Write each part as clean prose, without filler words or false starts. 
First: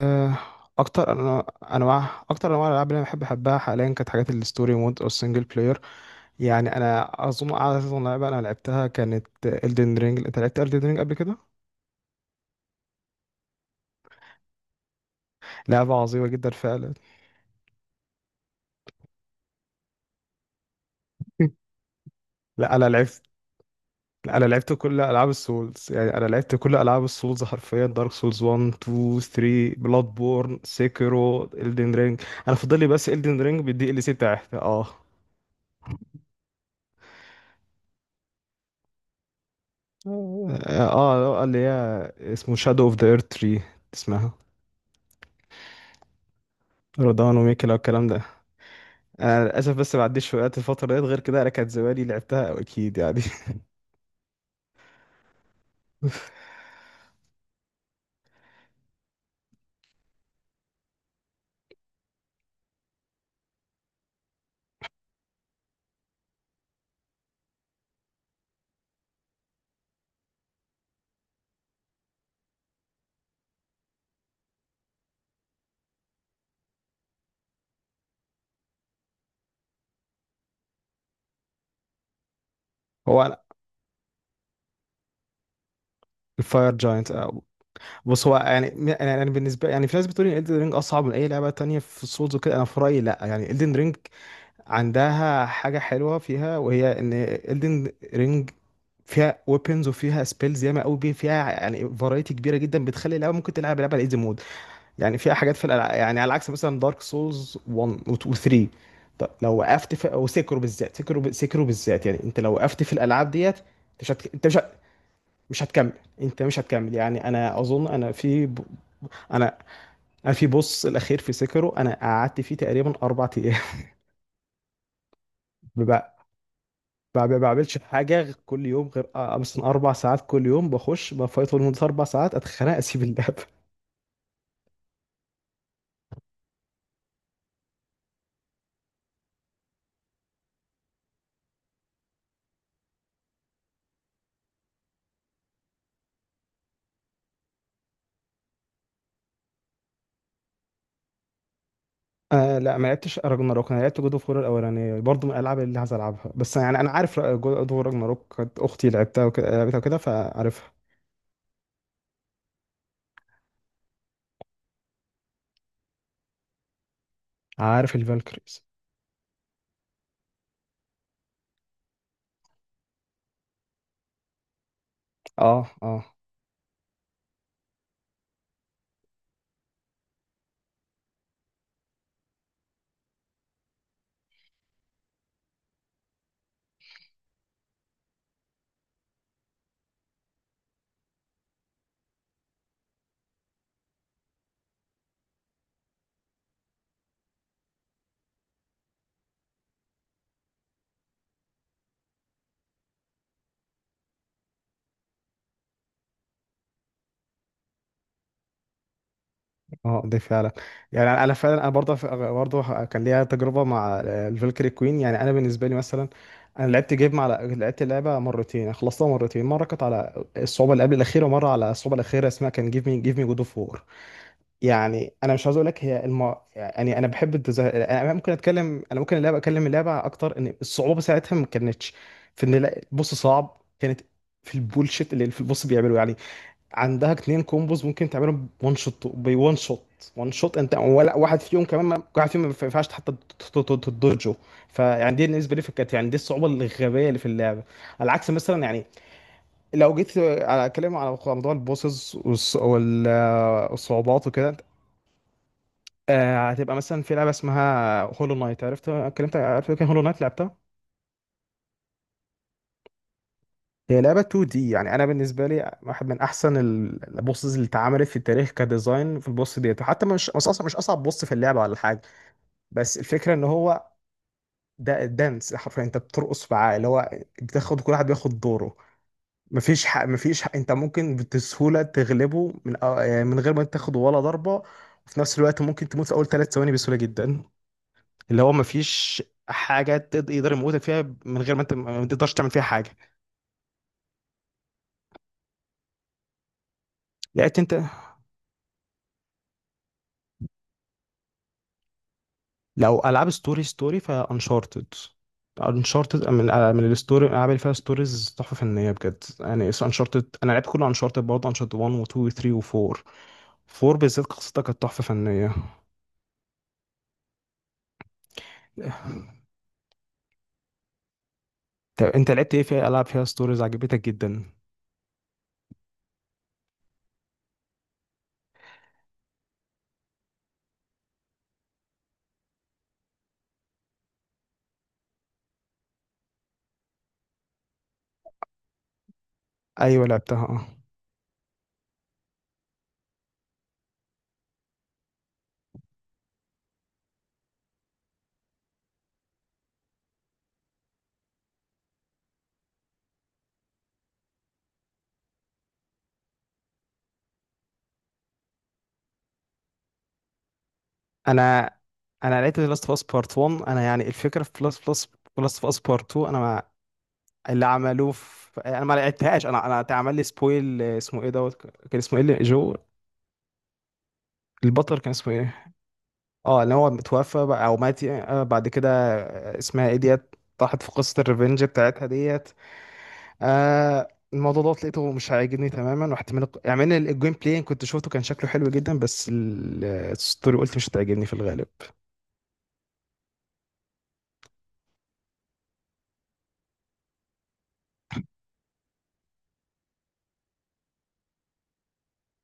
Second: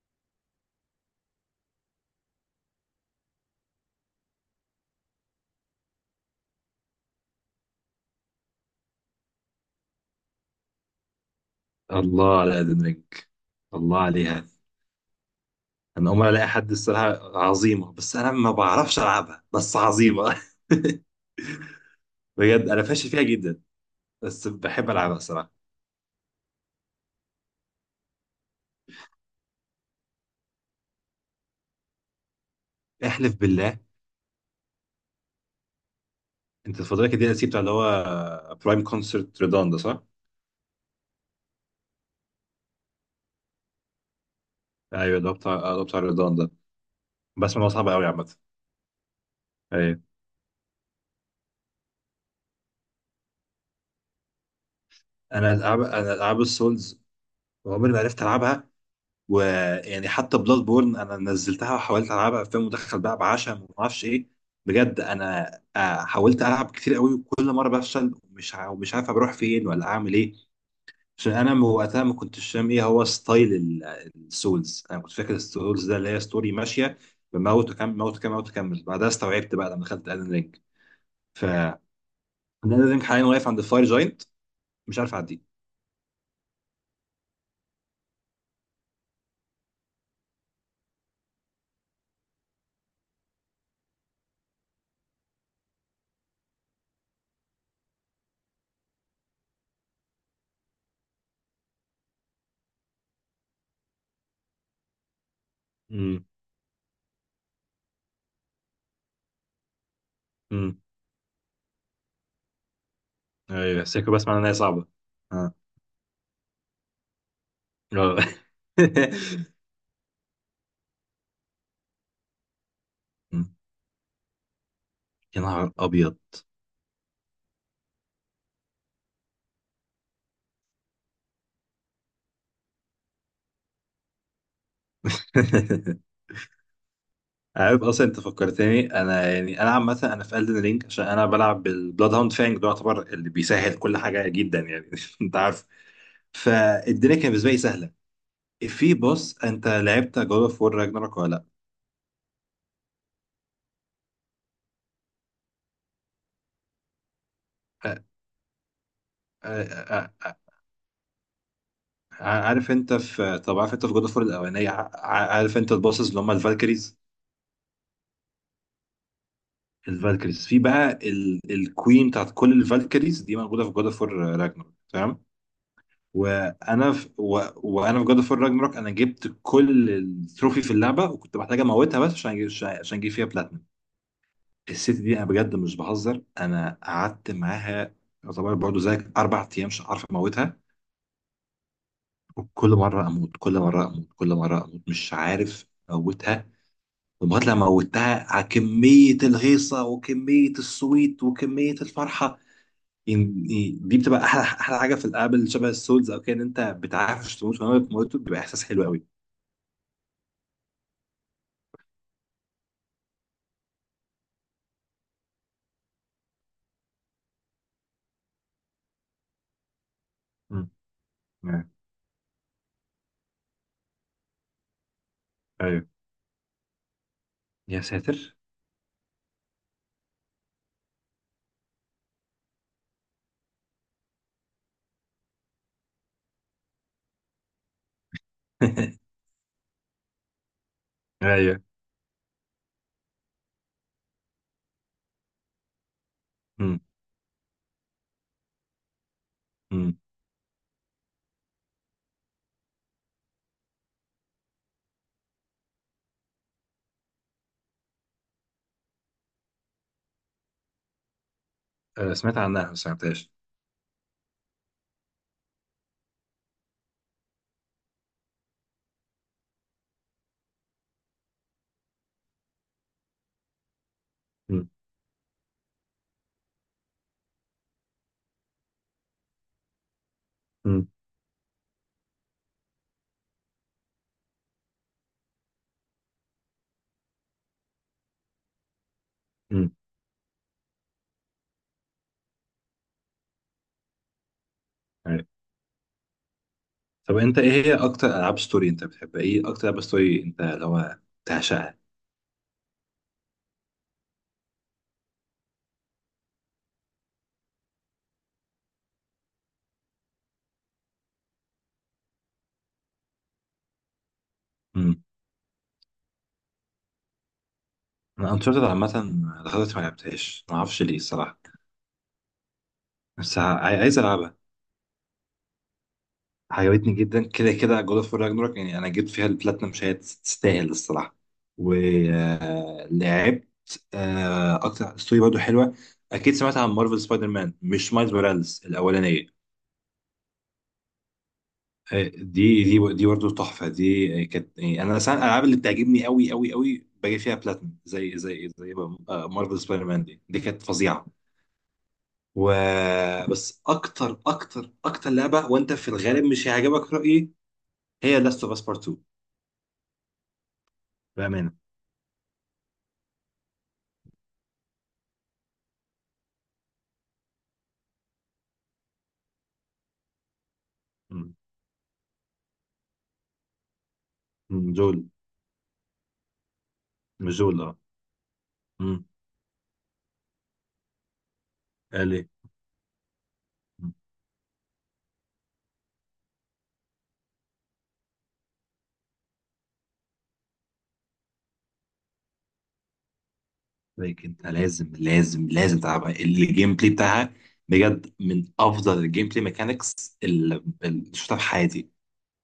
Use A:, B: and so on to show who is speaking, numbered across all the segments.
A: آه، اكتر انا انواع الالعاب اللي انا احبها حاليا كانت حاجات الستوري مود او السنجل بلاير. يعني انا اظن اعظم لعبه انا لعبتها كانت Elden Ring. انت لعبت Elden Ring قبل كده؟
B: الله على قد منك. الله عليها.
A: لعبه
B: انا اول
A: عظيمه
B: مره الاقي
A: جدا
B: حد،
A: فعلا.
B: الصراحه عظيمه، بس انا ما بعرفش العبها، بس عظيمه. بجد
A: لا
B: انا
A: انا
B: فاشل
A: لعبت
B: فيها جدا.
A: لا انا
B: بس
A: لعبت
B: بحب
A: كل
B: العبها
A: العاب
B: الصراحه.
A: السولز، يعني انا لعبت كل العاب السولز حرفيا، دارك سولز 1 2 3 بلاد بورن سيكرو Elden Ring، انا فاضل لي بس
B: احلف
A: Elden Ring
B: بالله.
A: بالدي ال سي بتاعتها. اه،
B: انت الفتره كده الدي ال سي بتاع اللي هو برايم كونسرت ريدان ده، صح؟
A: اه. اللي هي اسمه شادو اوف ذا ايرث 3. اسمها
B: ايوه، اللي هو بتاع ريدان ده.
A: رضوان
B: بسمع إن هو
A: وميكلا
B: صعب
A: والكلام
B: قوي
A: ده.
B: عامه.
A: انا للاسف بس
B: ايوه.
A: ما عديش وقت الفتره ديت، غير كده انا كانت زمالي لعبتها أو اكيد يعني.
B: انا العاب السولز عمري ما عرفت العبها، ويعني حتى بلاد بورن انا نزلتها وحاولت العبها في مدخل بقى بعشم وما اعرفش ايه. بجد انا، حاولت العب كتير قوي وكل مره بفشل، ومش عارف بروح فين ولا اعمل ايه. عشان انا، وقتها ما كنتش فاهم ايه هو ستايل السولز. انا كنت فاكر السولز ده اللي هي ستوري ماشيه، بموت وكمل، موت وكمل، موت وكمل، بعدها استوعبت بقى لما دخلت الن رينج. ف الن رينج
A: هو
B: حاليا
A: أنا-
B: واقف عند الفاير جاينت، مش عارف اعديه.
A: الفاير جاينت. بص، هو يعني بالنسبه، يعني في ناس بتقول ان Elden رينج اصعب من اي لعبه تانية في السولز وكده. انا في رايي لا، يعني Elden رينج عندها حاجه حلوه فيها، وهي ان Elden رينج فيها ويبنز وفيها سبيلز ياما قوي فيها، يعني فرايتي كبيره جدا بتخلي اللعبه ممكن تلعب لعبه على ايزي مود. يعني في حاجات يعني
B: امم
A: على عكس مثلا دارك سولز 1 و 2 و 3. طب لو وقفت في او سيكرو
B: امم
A: بالذات، سيكرو بالذات يعني، انت لو وقفت في الالعاب ديت انت
B: ايوه،
A: مش
B: سيكو
A: هت...
B: بسمع ان
A: انت
B: هي
A: مش هت...
B: صعبه. اه.
A: مش هتكمل. انت مش هتكمل. يعني انا اظن،
B: آه.
A: انا انا في بوس الاخير في سيكرو، انا قعدت فيه تقريبا اربع ايام.
B: يا نهار
A: ما
B: ابيض.
A: بع- ما بعملش حاجه غير كل يوم، غير آه، مثلا اربع ساعات كل يوم، بخش بفايت لمده اربع ساعات، اتخانق، اسيب اللعب.
B: عارف اصلا، انت فكرتني، انا يعني انا عامه انا في الدن رينج عشان انا بلعب بالبلاد هاوند فانج، ده يعتبر اللي بيسهل كل حاجه جدا، يعني انت عارف، فالدنيا كانت بالنسبه لي سهله. في بوس، انت لعبت جود اوف وور راجناروك ولا لا؟
A: آه لا، ما لعبتش راجناروك. انا لعبت جود اوف وور الاولانيه، برضه من الالعاب اللي عايز العبها. بس يعني انا عارف جود اوف وور
B: آه.
A: راجناروك، كانت اختي لعبتها وكده،
B: آه.
A: لعبتها وكده
B: آه. آه.
A: فعارفها.
B: عارف انت في طب عارف انت في جود اوف وور الاولانيه، عارف انت البوسز اللي هم الفالكريز؟
A: عارف الفالكريز.
B: الفالكريز في بقى الكوين بتاعت كل الفالكريز دي موجوده في جود اوف وور راجناروك، تمام؟
A: اه، اه،
B: وانا في جاد اوف راجناروك، انا جبت كل التروفي في اللعبه وكنت محتاج اموتها بس عشان اجيب عشان اجيب فيها بلاتنم. الست دي، انا بجد مش بهزر، انا قعدت معاها يعتبر برضه زيك 4 ايام مش عارف اموتها، وكل مره اموت، كل مره اموت، كل مره اموت، مش عارف اموتها، لغايه لما موتها، على كميه الهيصه وكميه السويت وكميه الفرحه. يعني دي بتبقى احلى احلى حاجه في الالعاب اللي شبه السولز او كده، ان انت بتعرفش تموت، فلما بتموت بيبقى احساس حلو قوي.
A: اه، دي فعلا. يعني انا أنا فعلا انا برضه كان ليا تجربه مع الفالكري كوين. يعني انا بالنسبه لي مثلا، انا لعبت جيم على لعبت اللعبه مرتين، خلصتها مرتين، مره كانت على الصعوبه اللي قبل الاخيره، ومره
B: آه،
A: على الصعوبه الاخيره، اسمها كان جيف مي جيف مي جود اوف. يعني انا مش عاوز اقول لك
B: ايوه
A: هي يعني انا بحب الديزاين،
B: يا
A: انا ممكن
B: ساتر.
A: اتكلم، انا ممكن اللعبه اكلم اللعبه اكتر ان الصعوبه ساعتها ما كانتش في ان البوس صعب، كانت في البولشيت اللي في البوس بيعمله. يعني عندها اتنين كومبوز ممكن تعملهم، وان شوت بوان شوت وان شوت، انت ولا واحد
B: ايوه.
A: فيهم كمان ما... واحد فيهم ما ينفعش حتى تدرجه. فيعني دي بالنسبه لي كانت، يعني دي الصعوبه
B: مم.
A: الغبيه اللي في اللعبه. على العكس مثلا، يعني لو
B: مم.
A: جيت على- اتكلم على موضوع البوسز والصعوبات وكده، آه هتبقى مثلا في لعبه اسمها هولو نايت. عرفت اتكلمت؟ عرفت كان هولو نايت لعبتها.
B: آه، سمعت عنها بس ما عرفتهاش.
A: هي لعبه 2 دي، يعني انا بالنسبه لي واحد من احسن البوسز اللي اتعملت في التاريخ كديزاين، في البوس ديت. وحتى مش، مش اصعب بوس في اللعبه ولا حاجه، بس الفكره ان هو
B: مم.
A: ده الدانس حرفيا، انت بترقص معاه. اللي هو كل واحد بياخد دوره، مفيش حق انت
B: مم.
A: ممكن بسهوله تغلبه من غير ما تاخد ولا ضربه، وفي نفس الوقت ممكن تموت في اول ثلاث ثواني بسهوله جدا. اللي هو مفيش
B: مم.
A: حاجه يقدر يموتك فيها من غير ما انت ما تقدرش تعمل فيها حاجه.
B: ايوه. طب انت، ايه
A: لقيت انت
B: هي اكتر العاب ستوري انت بتحبها، ايه اكتر العاب ستوري انت لو بتعشقها؟
A: لو العاب ستوري، فانشارتد. انشارتد من الستوري، الالعاب اللي فيها ستوريز تحفه فنيه بجد، يعني انشارتد انا لعبت كله، انشارتد برضه، انشارتد 1 و2 و3 و4. 4 بالذات قصتها كانت تحفه
B: مم.
A: فنيه.
B: انا انشارتد عامه لغايه دلوقتي ما لعبتهاش، ما اعرفش ليه الصراحه،
A: طب انت لعبت ايه في العاب فيها
B: بس ع-
A: ستوريز
B: عايز
A: عجبتك
B: العبها.
A: جدا؟
B: عجبتني جدا كده كده جود اوف راجنروك، يعني انا جبت فيها البلاتنم، مش هي تستاهل الصراحه. ولعبت اكتر ستوري برضه حلوه، اكيد سمعت عن مارفل سبايدر مان، مش مايلز موراليس، الاولانيه.
A: ايوه لعبتها، اه.
B: آه، دي برضه تحفه، دي كانت، يعني انا مثلا الالعاب اللي بتعجبني قوي قوي قوي باجي فيها بلاتنم، زي مارفل سبايدر مان دي، كانت فظيعه. و آه، بس اكتر اكتر اكتر لعبه، وانت في الغالب مش هيعجبك رايي، هي لاست اوف اس بارت 2، بامانه.
A: انا انا لعبت لاست اوف اس بارت 1. انا يعني الفكره في لاست اوف اس، لاست اوف اس بارت 2، انا اللي عملوه في انا ما لعبتهاش. انا اتعمل لي سبويل، اسمه ايه دوت، كان اسمه ايه جو،
B: مم،
A: البطل
B: جول.
A: كان اسمه ايه. اه اللي هو
B: مش
A: متوفى
B: جول،
A: بقى
B: اه.
A: او مات يعني. بعد كده،
B: مم،
A: اسمها ايه ديت، طاحت في قصة الريفنج بتاعتها
B: قال ايه.
A: ديت.
B: مم.
A: الموضوع دوت لقيته مش عاجبني تماما، رحت من يعني من الجيم بلاي كنت شفته كان شكله حلو جدا، بس الستوري قلت مش هتعجبني في الغالب.
B: لكن انت لازم لازم لازم تلعبها، الجيم بلاي بتاعها بجد من افضل الجيم بلاي ميكانكس اللي شفتها في حياتي،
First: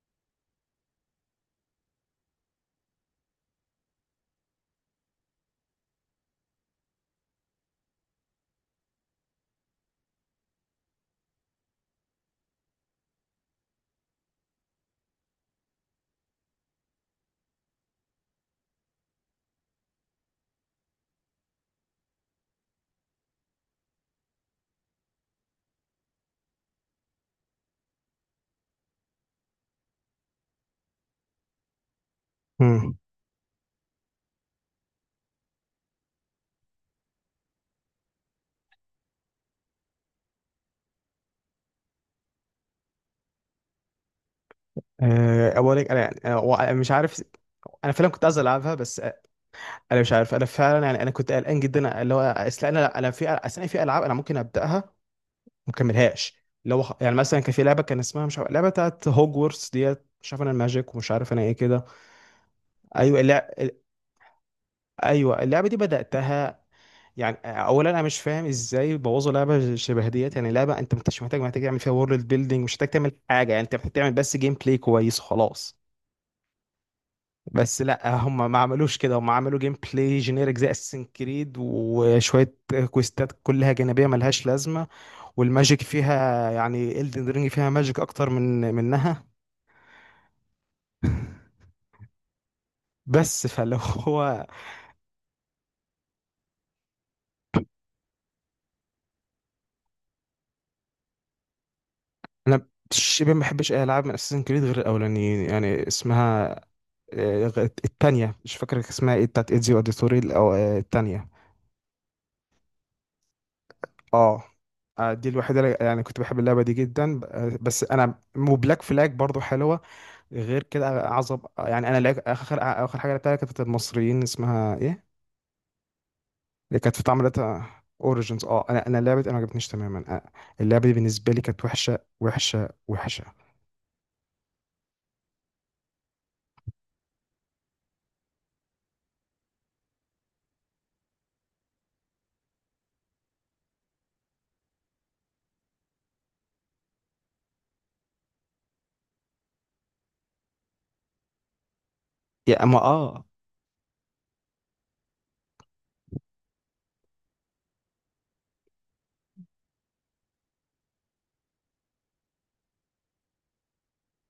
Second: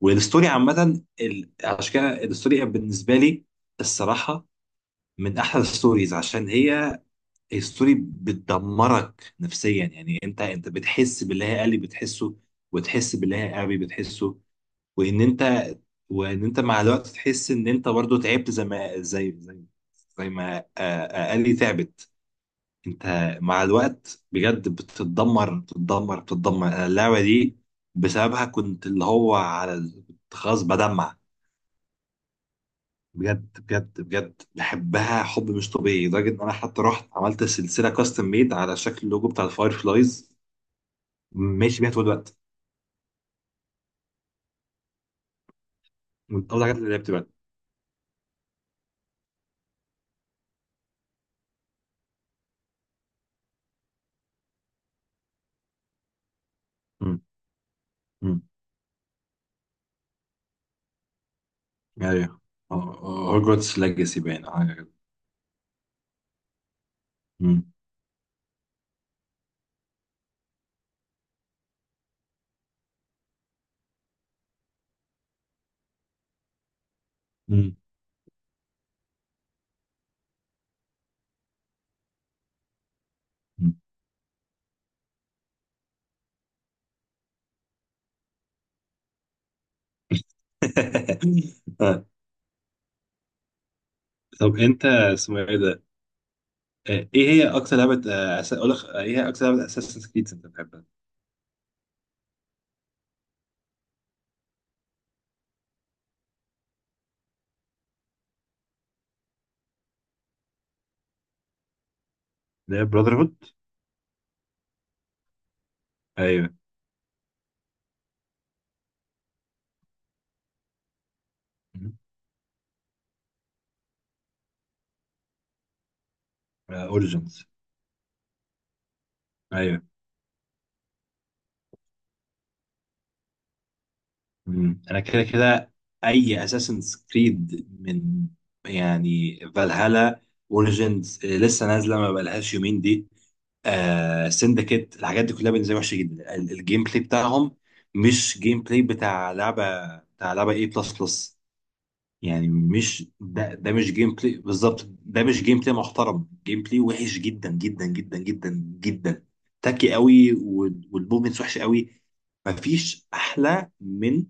B: والستوري عامه، عشان كده الستوري بالنسبه لي الصراحه من احلى الستوريز، عشان هي الستوري بتدمرك نفسيا. يعني انت بتحس باللي هي قالي بتحسه، وتحس باللي هي ابي بتحسه، وان انت وان انت مع الوقت تحس ان انت برضو تعبت، زي ما اقلي تعبت. انت مع الوقت بجد بتتدمر بتتدمر بتتدمر، أنا اللعبه دي بسببها كنت، اللي هو على ال- كنت خلاص بدمع.
A: مم.
B: بجد بجد بجد بحبها حب مش طبيعي، لدرجه ان انا حتى رحت عملت سلسله كاستم ميد على شكل اللوجو بتاع الفاير فلايز، ماشي بيها طول الوقت،
A: اولا انا يعني،
B: من اول
A: أنا
B: الحاجات اللي
A: مش
B: لعبت
A: عارف.
B: بقى.
A: انا فعلا كنت عايز العبها، بس انا مش عارف. انا فعلا يعني انا كنت قلقان جدا، اللي هو اصل انا في العاب انا ممكن ابداها وما اكملهاش. اللي هو يعني
B: امم
A: مثلا كان في لعبه، كان اسمها مش
B: امم
A: عارف، لعبه بتاعت هوجورتس ديت، مش عارف انا الماجيك، ومش عارف انا ايه كده.
B: ايوه،
A: ايوه اللع... ال-
B: هوجورتس ليجاسي باين.
A: ايوه اللعبه دي بداتها. يعني
B: مم.
A: اولا انا مش فاهم ازاي بوظوا لعبه شبه ديت. يعني لعبه انت مش محتاج، تعمل فيها وورلد بيلدينج، مش محتاج تعمل حاجه، يعني انت محتاج تعمل بس جيم بلاي كويس وخلاص.
B: مم.
A: بس لا، هم ما عملوش كده. هم عملوا جيم بلاي جينيرك زي اساسن كريد، وشويه كويستات كلها
B: مم.
A: جانبيه ملهاش لازمه، والماجيك فيها يعني، الدن رينج فيها ماجيك اكتر من منها.
B: آه.
A: بس فلو هو
B: طب انت اسمه ايه ده؟ ايه هي اكتر لعبة، آه، أس- اقول لك آه، ايه هي اكتر لعبة اساسن كريد انت بتحبها؟
A: انا شبه ما بحبش اي العاب من اساسن كريد غير الاولانيين، يعني اسمها التانية، مش فاكر اسمها ايه، بتاعت ايدزيو اوديتوري او التانية.
B: اللي هي براذر هود؟
A: اه. دي الوحيدة يعني كنت بحب
B: ايوه.
A: اللعبة دي جدا، بس انا، وبلاك فلاج برضو حلوة. غير كده اعظم، يعني انا لعب اخر اخر حاجه لعبتها كانت بتاعت المصريين، اسمها ايه اللي كانت في طعم
B: اوريجنز.
A: داتا، اوريجينز. اه انا، انا لعبه انا ما عجبتنيش
B: ايوه.
A: تماما. اللعبه دي بالنسبه لي كانت وحشه وحشه وحشه.
B: مم. انا كده كده اي اساسن كريد من، يعني فالهالا، اوريجنز لسه نازله ما بقالهاش يومين دي، آه سندكيت، الحاجات دي كلها بالنسبه لي وحشه جدا، الجيم بلاي بتاعهم مش جيم بلاي بتاع لعبه اي بلس بلس، يعني
A: يا اما
B: مش
A: اه،
B: ده مش جيم بلاي بالظبط، ده مش جيم بلاي محترم، جيم بلاي وحش جدا جدا جدا جدا جدا، تاكي قوي، والمومنتس وحشه قوي. مفيش احلى من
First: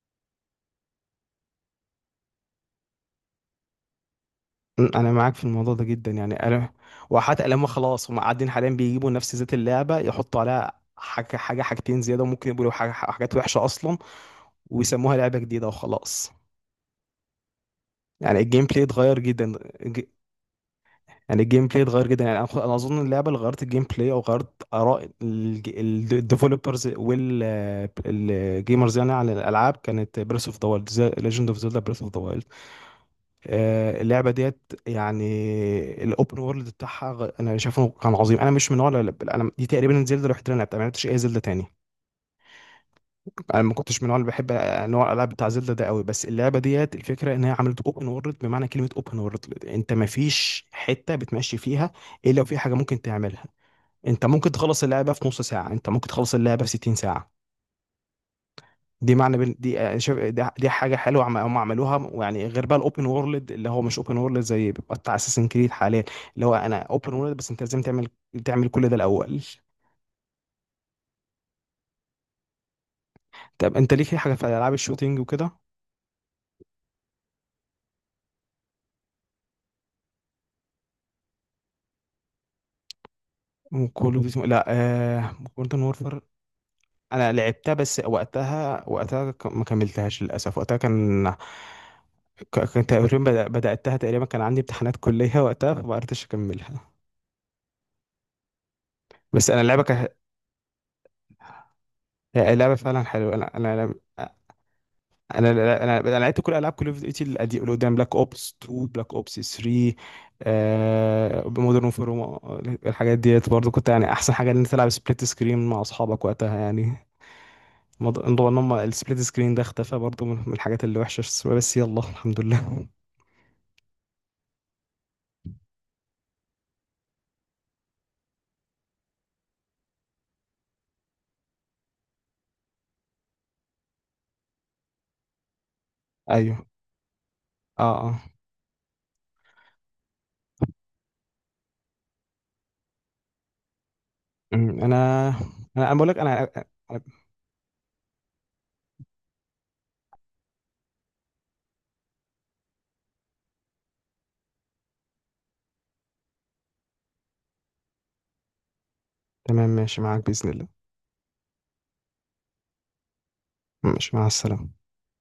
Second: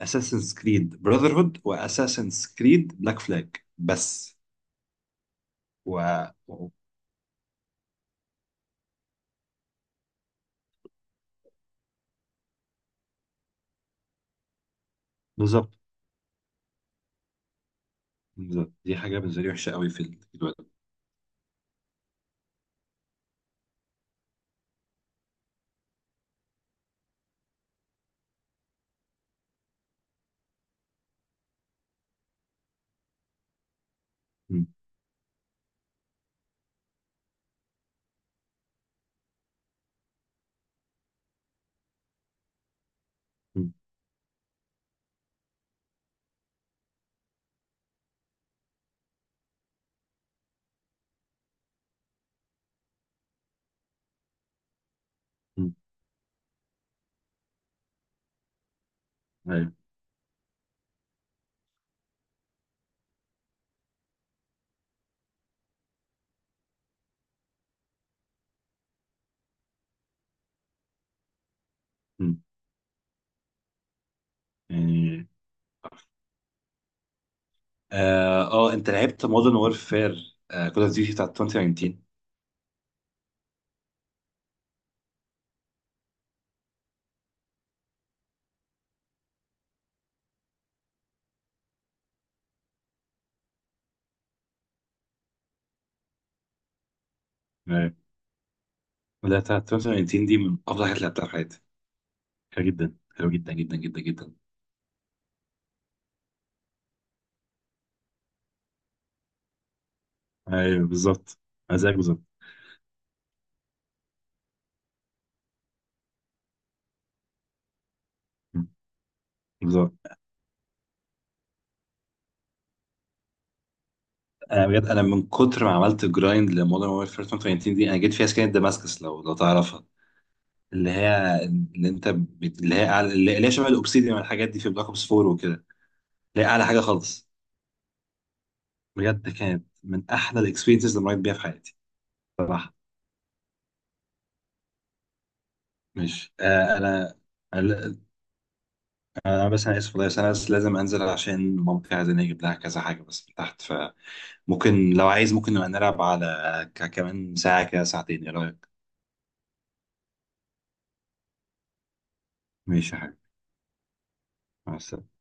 B: اساسنز كريد براذر هود واساسنز كريد بلاك فلاج بس.
A: انا معاك في الموضوع ده
B: و
A: جدا، يعني
B: و-
A: انا وحتى لما خلاص هم قاعدين حاليا بيجيبوا نفس ذات اللعبه، يحطوا عليها حاجه، حاجتين زياده، وممكن يقولوا حاجات وحشه اصلا، ويسموها لعبه جديده
B: بالظبط.
A: وخلاص. يعني الجيم
B: بالظبط،
A: بلاي
B: دي
A: اتغير
B: حاجه بالنسبه لي
A: جدا
B: وحشه قوي في في الوقت.
A: يعني الجيم بلاي اتغير جدا. يعني انا، أنا اظن اللعبه اللي غيرت الجيم بلاي او غيرت اراء الديفلوبرز والجيمرز يعني على الالعاب كانت بريس اوف ذا وايلد، ليجند اوف زيلدا بريس اوف ذا وايلد. اللعبه
B: مم.
A: ديت يعني الاوبن وورلد بتاعها انا شايفه كان عظيم. انا مش من نوع انا دي تقريبا زيلدا الوحيده اللي أنا لعبتها، ما لعبتش اي زيلدا تاني. انا ما
B: مم.
A: كنتش من النوع اللي بحب نوع الالعاب بتاع زيلدا ده قوي. بس اللعبه ديت الفكره ان هي عملت اوبن وورلد بمعنى كلمه اوبن وورلد، انت ما فيش حته بتمشي فيها الا لو في حاجه ممكن تعملها. انت ممكن تخلص اللعبه في نص ساعه،
B: مم.
A: انت ممكن تخلص اللعبه في 60 ساعه.
B: ايوه.
A: دي شايف، دي حاجه حلوه هم عملوها، ويعني غير بقى الاوبن وورلد اللي هو مش اوبن وورلد زي بيبقى بتاع اساسن كريد حاليا، اللي هو انا اوبن وورلد بس انت لازم تعمل، كل ده الاول.
B: مم.
A: طب انت ليك اي حاجه في العاب الشوتينج
B: يعني،
A: وكده؟
B: اه انت لعبت مودرن وورفير كول اوف ديوتي بتاعت 2019،
A: وكل اوف ديوتي، لا آه... مودرن وورفر انا لعبتها، بس وقتها، ما كملتهاش للاسف. وقتها كان، كان تقريبا، بدأتها تقريبا كان عندي امتحانات كلية وقتها فما قدرتش اكملها. بس
B: بدأت
A: انا اللعبه
B: 2018، دي من أفضل الحاجات اللي لعبتها في حياتي،
A: هي
B: حلوة
A: لعبة
B: جدا،
A: فعلا
B: حلوة
A: حلوة.
B: جدا
A: انا انا
B: جدا
A: انا
B: جدا جدا.
A: انا انا, أنا لعبت كل العاب كول اوف ديوتي اللي قدام، بلاك اوبس 2، بلاك اوبس 3،
B: أيوه بالظبط، أنا
A: مودرن
B: زيك بالظبط.
A: وورفير. الحاجات ديت برضو كنت، يعني احسن حاجة ان انت تلعب سبليت سكرين مع اصحابك وقتها يعني. موضوع ان
B: مم.
A: هم السبليت سكرين ده
B: بالظبط،
A: اختفى برضو، من الحاجات اللي وحشة، بس يلا الحمد لله.
B: أنا بجد، أنا من كتر ما عملت جرايند لمودرن وورفير 2018 دي، أنا جيت فيها سكينة دماسكس، لو تعرفها، اللي هي اللي أنت بت... اللي هي أعلى... اللي هي شبه الأوبسيديان والحاجات دي في بلاك أوبس 4 وكده، اللي هي
A: ايوه،
B: أعلى حاجة خالص.
A: اه، اه.
B: بجد كانت من أحلى الإكسبيرينسز اللي مريت بيها في حياتي، صراحة.
A: انا، أنا بقول لك
B: مش
A: انا،
B: آه
A: أنا-.
B: أنا، أنا، أنا بس أنا آسف والله، بس لازم أنزل عشان مامتي عايزاني أجيب لها كذا حاجة بس من تحت، ف ممكن لو عايز ممكن نبقى نلعب على كمان ساعة كده، ساعتين، ايه رأيك؟
A: تمام، ماشي معاك بإذن الله.
B: ماشي يا حبيبي.
A: ماشي مع السلامة.
B: مع السلامة.